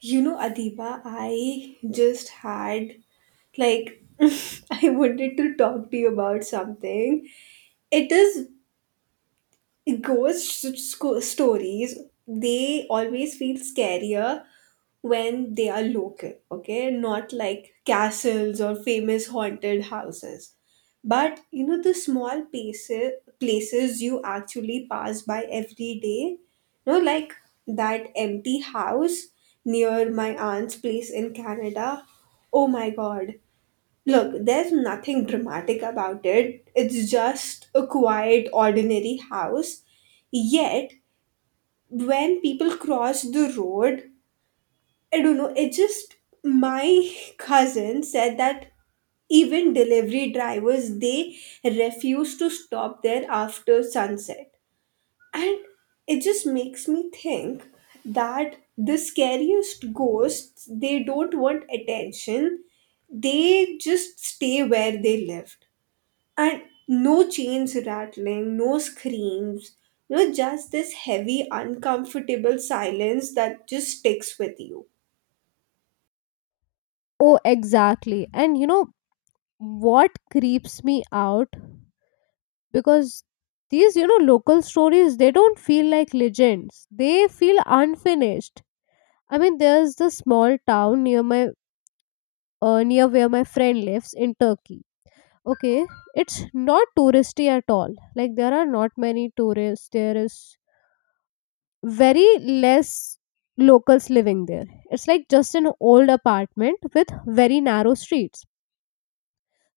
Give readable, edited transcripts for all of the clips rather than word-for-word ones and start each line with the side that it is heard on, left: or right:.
right: You know, Adiba, I just had like I wanted to talk to you about something. It is ghost stories. They always feel scarier when they are local. Okay, not like castles or famous haunted houses, but the small places you actually pass by every day, like that empty house near my aunt's place in Canada. Oh my god. Look, there's nothing dramatic about it. It's just a quiet, ordinary house. Yet, when people cross the road, I don't know, it just my cousin said that even delivery drivers, they refuse to stop there after sunset. And it just makes me think that the scariest ghosts, they don't want attention. They just stay where they lived, and no chains rattling, no screams, just this heavy, uncomfortable silence that just sticks with you.
left: Oh, exactly. And you know what creeps me out? Because these, you know, local stories, they don't feel like legends. They feel unfinished. I mean, there's the small town near my near where my friend lives in Turkey. Okay, it's not touristy at all. Like there are not many tourists. There is very less locals living there. It's like just an old apartment with very narrow streets.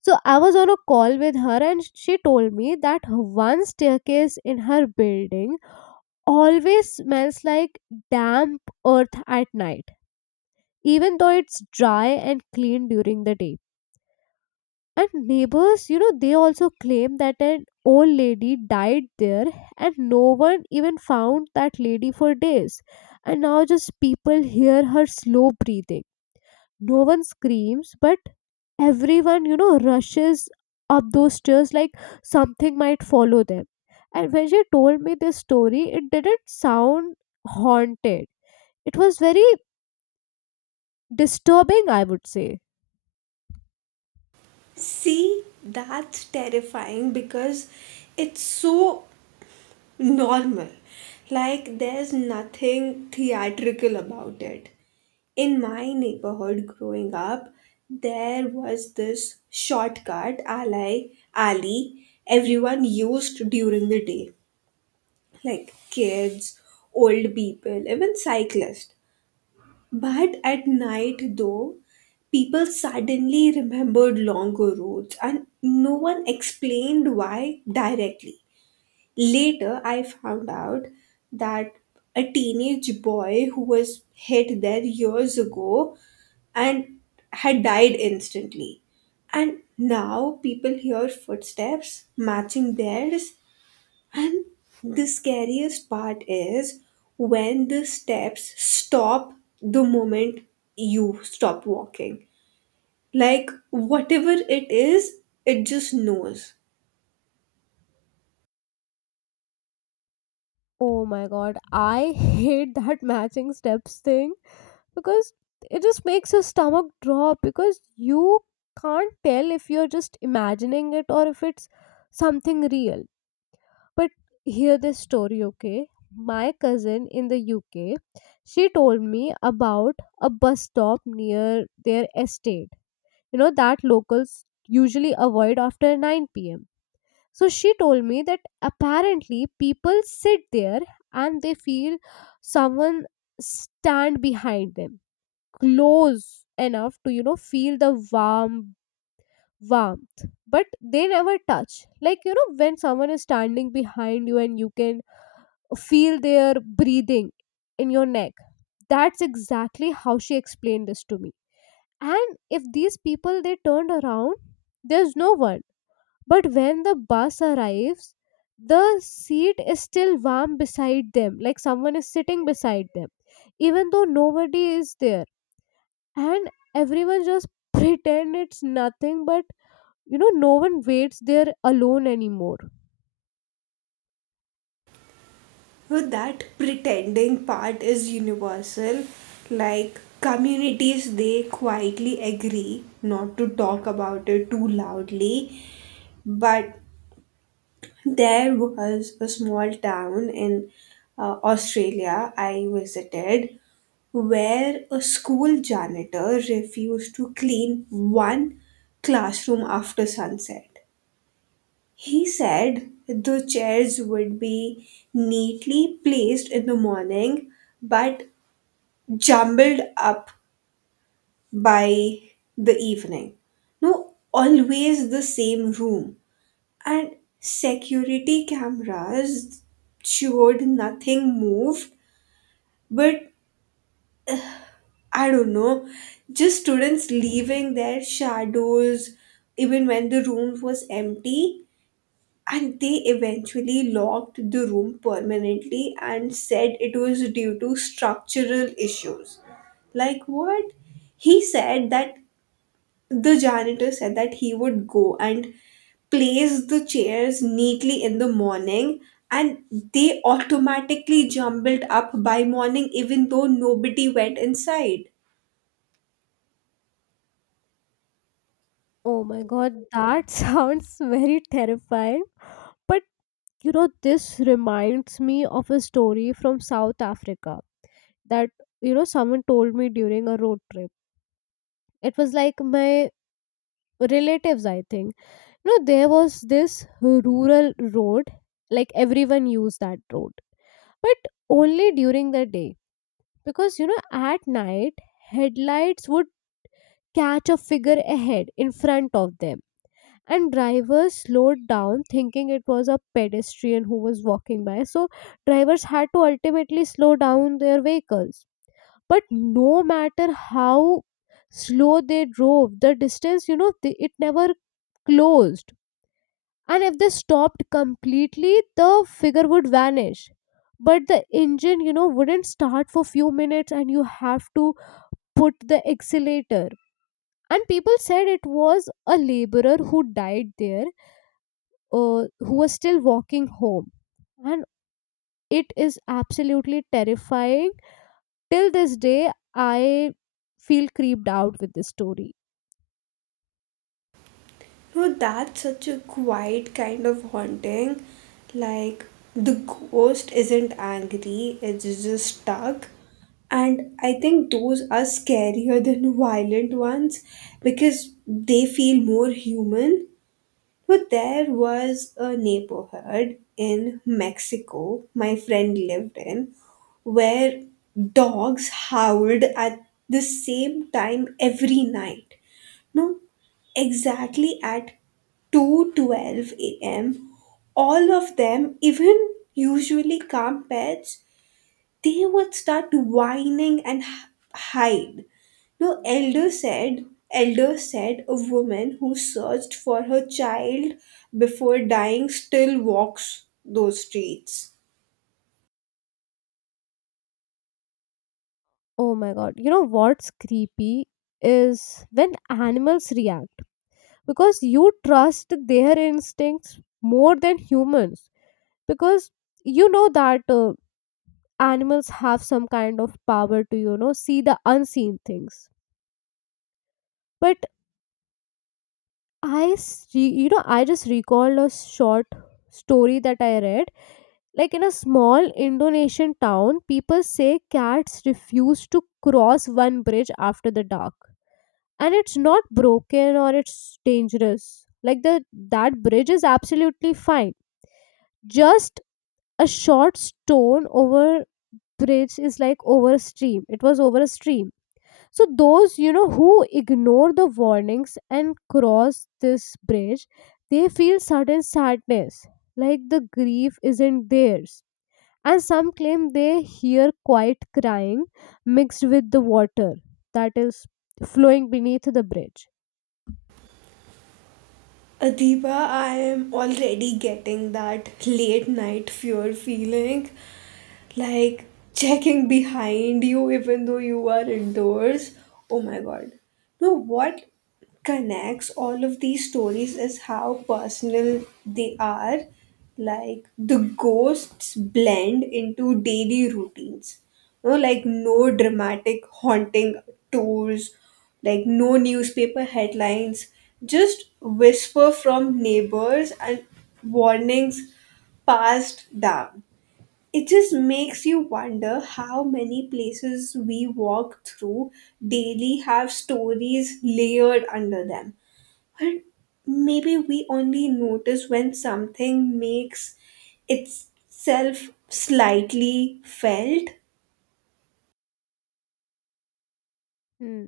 left: So I was on a call with her and she told me that one staircase in her building always smells like damp earth at night, even though it's dry and clean during the day. And neighbors, you know, they also claim that an old lady died there and no one even found that lady for days. And now just people hear her slow breathing. No one screams, but everyone, you know, rushes up those stairs like something might follow them. And when she told me this story, it didn't sound haunted. It was very disturbing, I would say.
right: See, that's terrifying because it's so normal. Like, there's nothing theatrical about it. In my neighborhood growing up, there was this shortcut alley everyone used during the day, like kids, old people, even cyclists. But at night, though, people suddenly remembered longer roads, and no one explained why directly. Later, I found out that a teenage boy who was hit there years ago and had died instantly. And now people hear footsteps matching theirs, and the scariest part is when the steps stop the moment you stop walking. Like, whatever it is, it just knows.
left: Oh my god, I hate that matching steps thing because it just makes your stomach drop because you can't tell if you're just imagining it or if it's something real. But hear this story, okay? My cousin in the UK, she told me about a bus stop near their estate, you know, that locals usually avoid after 9 pm. So she told me that apparently people sit there and they feel someone stand behind them, close enough to, you know, feel the warmth, but they never touch. Like, you know, when someone is standing behind you and you can feel their breathing in your neck. That's exactly how she explained this to me. And if these people they turned around, there's no one. But when the bus arrives, the seat is still warm beside them, like someone is sitting beside them, even though nobody is there. And everyone just pretend it's nothing, but you know, no one waits there alone anymore.
right: So, that pretending part is universal. Like, communities, they quietly agree not to talk about it too loudly, but there was a small town in Australia I visited, where a school janitor refused to clean one classroom after sunset. He said the chairs would be neatly placed in the morning, but jumbled up by the evening. No, always the same room. And security cameras showed nothing moved, but I don't know, just students leaving their shadows even when the room was empty. And they eventually locked the room permanently and said it was due to structural issues. Like what? He said that, the janitor said that, he would go and place the chairs neatly in the morning, and they automatically jumbled up by morning even though nobody went inside.
left: Oh my god, that sounds very terrifying. But you know, this reminds me of a story from South Africa that, you know, someone told me during a road trip. It was like my relatives, I think. You know, there was this rural road, like everyone used that road, but only during the day, because you know at night headlights would catch a figure ahead in front of them, and drivers slowed down thinking it was a pedestrian who was walking by. So drivers had to ultimately slow down their vehicles, but no matter how slow they drove, the distance, you know, they, it never closed. And if they stopped completely, the figure would vanish. But the engine, you know, wouldn't start for few minutes and you have to put the accelerator. And people said it was a laborer who died there, who was still walking home. And it is absolutely terrifying. Till this day I feel creeped out with this story.
right: No, that's such a quiet kind of haunting. Like, the ghost isn't angry, it's just stuck. And I think those are scarier than violent ones because they feel more human. But there was a neighborhood in Mexico my friend lived in, where dogs howled at the same time every night. No, exactly at 2:12 a.m. All of them, even usually calm pets, they would start whining and hide. No, elder said a woman who searched for her child before dying still walks those streets.
left: Oh my god, you know what's creepy is when animals react, because you trust their instincts more than humans. Because you know that animals have some kind of power to, you know, see the unseen things. But you know, I just recalled a short story that I read. Like in a small Indonesian town, people say cats refuse to cross one bridge after the dark. And it's not broken or it's dangerous. Like the that bridge is absolutely fine. Just a short stone over bridge, is like over a stream. It was over a stream. So those, you know, who ignore the warnings and cross this bridge, they feel sudden sadness. Like the grief isn't theirs. And some claim they hear quiet crying mixed with the water that is flowing beneath the bridge.
right: Adiba, I am already getting that late night fear feeling. Like, checking behind you even though you are indoors. Oh my god. No, what connects all of these stories is how personal they are. Like, the ghosts blend into daily routines. No, like no dramatic haunting tours, like no newspaper headlines, just whisper from neighbors and warnings passed down. It just makes you wonder how many places we walk through daily have stories layered under them. But maybe we only notice when something makes itself slightly felt.
left: Hmm.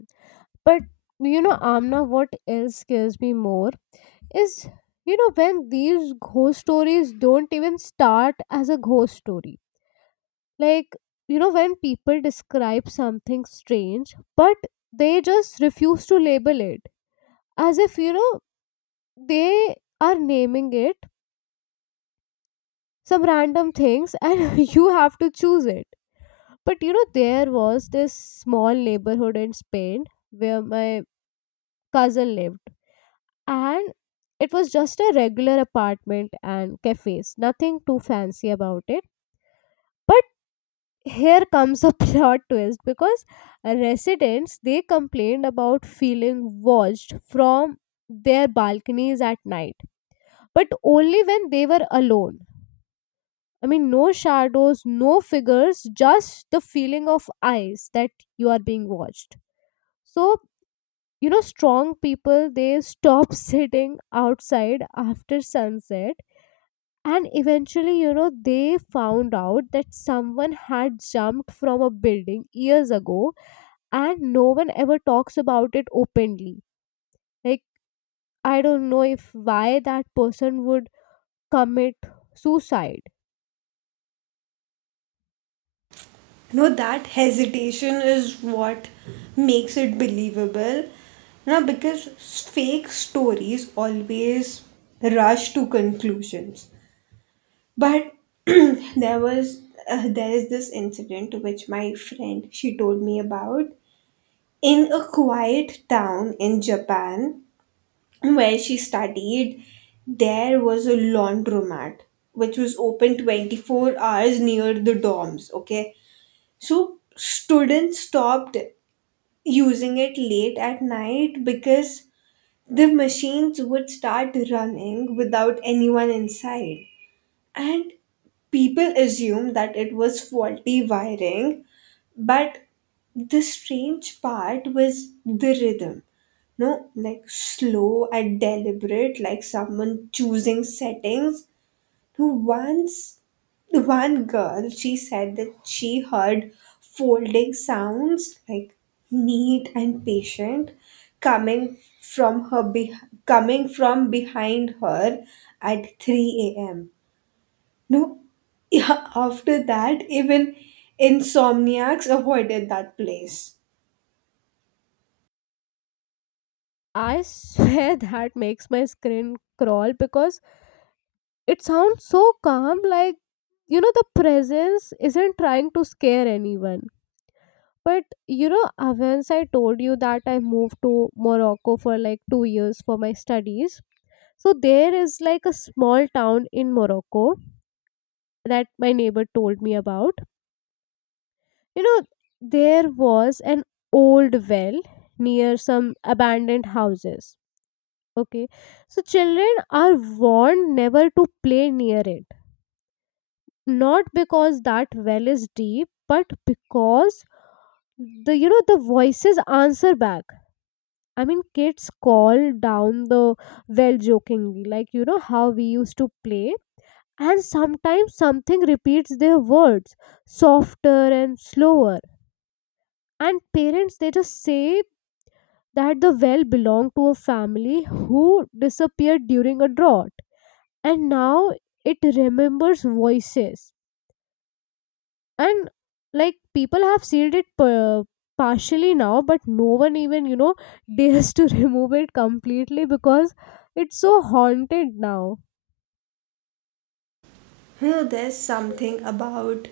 left: But you know, Amna, what else scares me more is, you know, when these ghost stories don't even start as a ghost story. Like, you know, when people describe something strange, but they just refuse to label it, as if you know they are naming it some random things and you have to choose it. But you know, there was this small neighborhood in Spain where my cousin lived, and it was just a regular apartment and cafes, nothing too fancy about it. But here comes a plot twist, because residents they complained about feeling watched from their balconies at night, but only when they were alone. I mean, no shadows, no figures, just the feeling of eyes that you are being watched. So you know strong people they stop sitting outside after sunset. And eventually, you know, they found out that someone had jumped from a building years ago and no one ever talks about it openly. Like, I don't know if why that person would commit suicide.
right: No, that hesitation is what makes it believable. Now, because fake stories always rush to conclusions. But there was there is this incident which my friend, she told me about, in a quiet town in Japan where she studied. There was a laundromat which was open 24 hours near the dorms, okay? So students stopped using it late at night because the machines would start running without anyone inside, and people assume that it was faulty wiring. But the strange part was the rhythm. No, like slow and deliberate, like someone choosing settings. Who once One girl, she said that she heard folding sounds, like neat and patient, coming from her beh coming from behind her at 3 a.m. No, yeah, after that, even insomniacs avoided that place.
left: I swear that makes my skin crawl because it sounds so calm. Like, you know, the presence isn't trying to scare anyone. But you know, once I told you that I moved to Morocco for like 2 years for my studies. So there is like a small town in Morocco that my neighbor told me about. You know, there was an old well near some abandoned houses. Okay. So children are warned never to play near it. Not because that well is deep, but because the you know the voices answer back. I mean, kids call down the well jokingly, like you know how we used to play. And sometimes something repeats their words, softer and slower. And parents, they just say that the well belonged to a family who disappeared during a drought. And now it remembers voices. And like people have sealed it partially now, but no one even, you know, dares to remove it completely because it's so haunted now.
right: You know, there's something about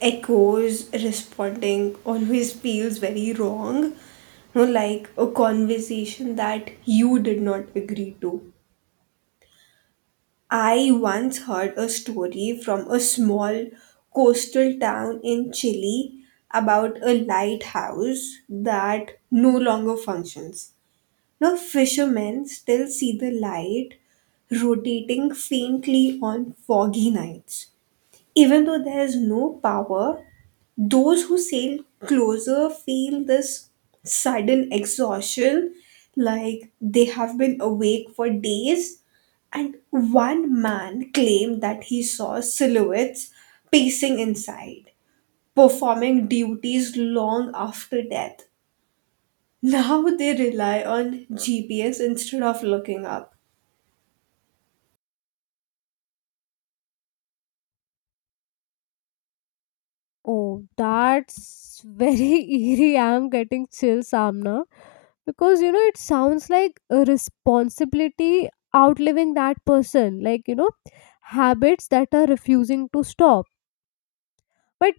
right: echoes responding, always feels very wrong. You know, like a conversation that you did not agree to. I once heard a story from a small coastal town in Chile about a lighthouse that no longer functions. Now, fishermen still see the light rotating faintly on foggy nights. Even though there is no power, those who sail closer feel this sudden exhaustion, like they have been awake for days. And one man claimed that he saw silhouettes pacing inside, performing duties long after death. Now they rely on GPS instead of looking up.
left: Oh, that's very eerie, I'm getting chills, Amna. Because you know it sounds like a responsibility outliving that person, like you know, habits that are refusing to stop. But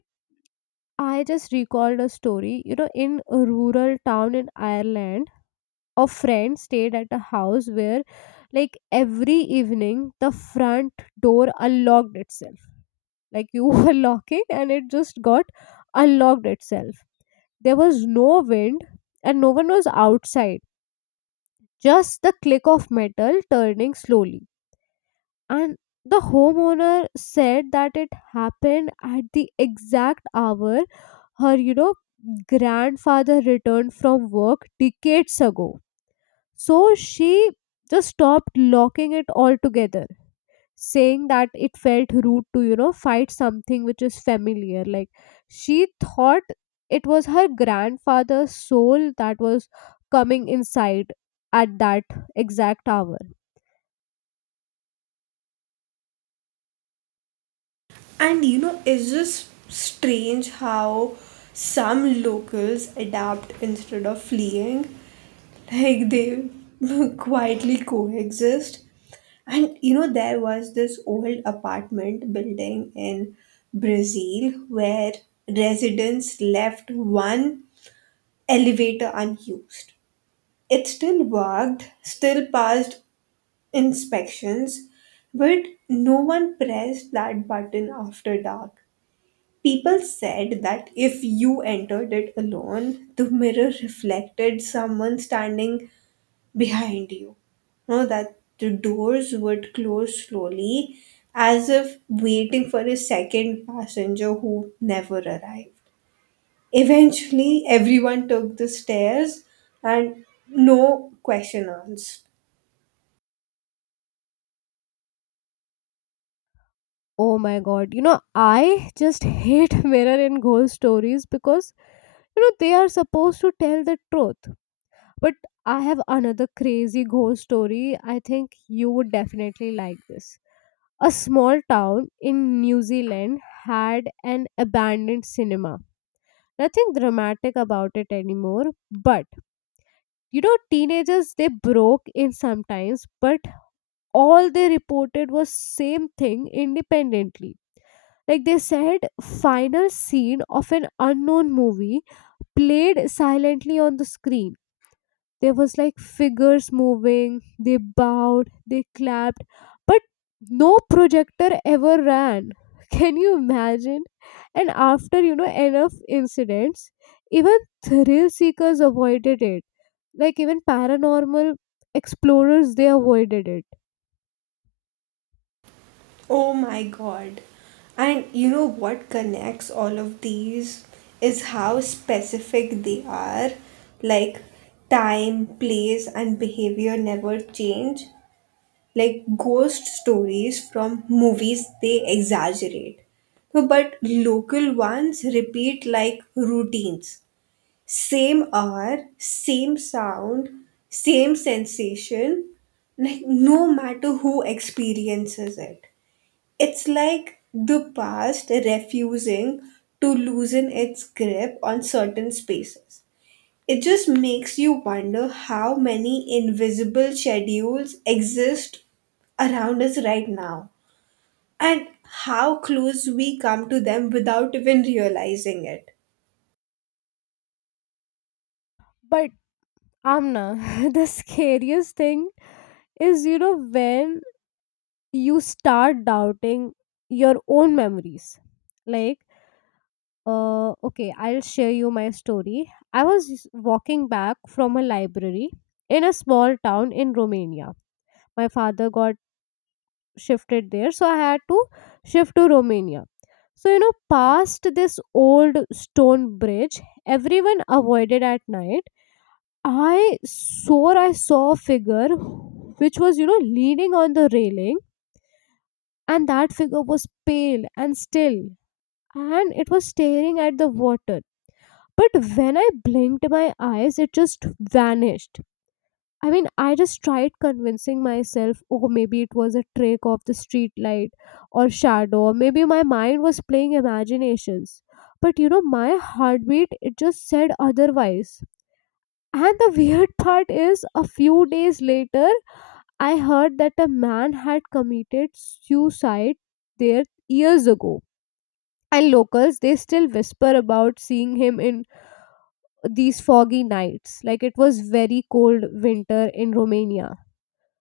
left: I just recalled a story, you know, in a rural town in Ireland. A friend stayed at a house where like every evening the front door unlocked itself. Like you were locking and it just got unlocked itself. There was no wind and no one was outside. Just the click of metal turning slowly. And the homeowner said that it happened at the exact hour her, you know, grandfather returned from work decades ago. So she just stopped locking it all together, saying that it felt rude to, you know, fight something which is familiar. Like she thought it was her grandfather's soul that was coming inside at that exact hour.
right: And it's just strange how some locals adapt instead of fleeing. Like they quietly coexist. And there was this old apartment building in Brazil where residents left one elevator unused. It still worked, still passed inspections, but no one pressed that button after dark. People said that if you entered it alone, the mirror reflected someone standing behind you. No, that the doors would close slowly, as if waiting for a second passenger who never arrived. Eventually, everyone took the stairs, and no question asked.
left: Oh my god, you know, I just hate mirror and ghost stories because, you know, they are supposed to tell the truth. But I have another crazy ghost story. I think you would definitely like this. A small town in New Zealand had an abandoned cinema. Nothing dramatic about it anymore, but you know teenagers they broke in sometimes, but all they reported was same thing independently. Like they said final scene of an unknown movie played silently on the screen. There was like figures moving, they bowed, they clapped, but no projector ever ran. Can you imagine? And after, you know, enough incidents, even thrill seekers avoided it. Like even paranormal explorers they avoided it.
right: Oh my god. And you know what connects all of these is how specific they are. Like, time, place, and behavior never change. Like, ghost stories from movies, they exaggerate. No, but local ones repeat like routines. Same hour, same sound, same sensation, like no matter who experiences it. It's like the past refusing to loosen its grip on certain spaces. It just makes you wonder how many invisible schedules exist around us right now and how close we come to them without even realizing it.
left: But Amna, the scariest thing is, you know, when you start doubting your own memories. Like okay, I'll share you my story. I was walking back from a library in a small town in Romania. My father got shifted there, so I had to shift to Romania. So, you know, past this old stone bridge, everyone avoided at night. I swore I saw a figure which was, you know, leaning on the railing, and that figure was pale and still, and it was staring at the water. But when I blinked my eyes, it just vanished. I mean, I just tried convincing myself, oh, maybe it was a trick of the street light or shadow, or maybe my mind was playing imaginations. But you know, my heartbeat, it just said otherwise. And the weird part is, a few days later, I heard that a man had committed suicide there years ago. And locals, they still whisper about seeing him in these foggy nights. Like it was very cold winter in Romania.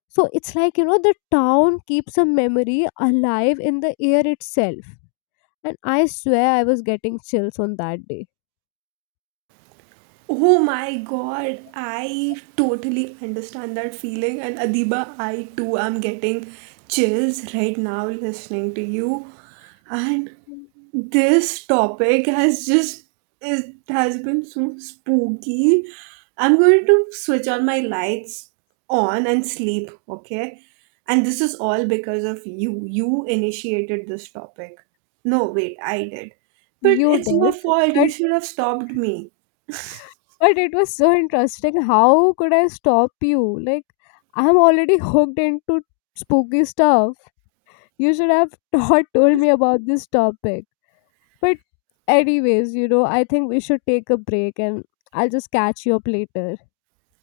left: So it's like, you know, the town keeps a memory alive in the air itself. And I swear I was getting chills on that day.
right: Oh my god, I totally understand that feeling. And Adiba, I too am getting chills right now listening to you. And this topic has just is has been so spooky. I'm going to switch on my lights on and sleep, okay? And this is all because of you. You initiated this topic. No, wait, I did. But
left: You
right: it's your
left: did.
right: fault.
left: But
right: You should have stopped me.
left: it was so interesting, how could I stop you? Like I'm already hooked into spooky stuff. You should have not told me about this topic. But anyways, you know, I think we should take a break and I'll just catch you up later.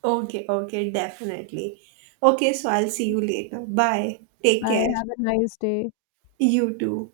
right: Okay, okay, definitely. Okay, so I'll see you later. Bye. Take
left: Bye.
right: care.
left: Have a nice day.
right: You too.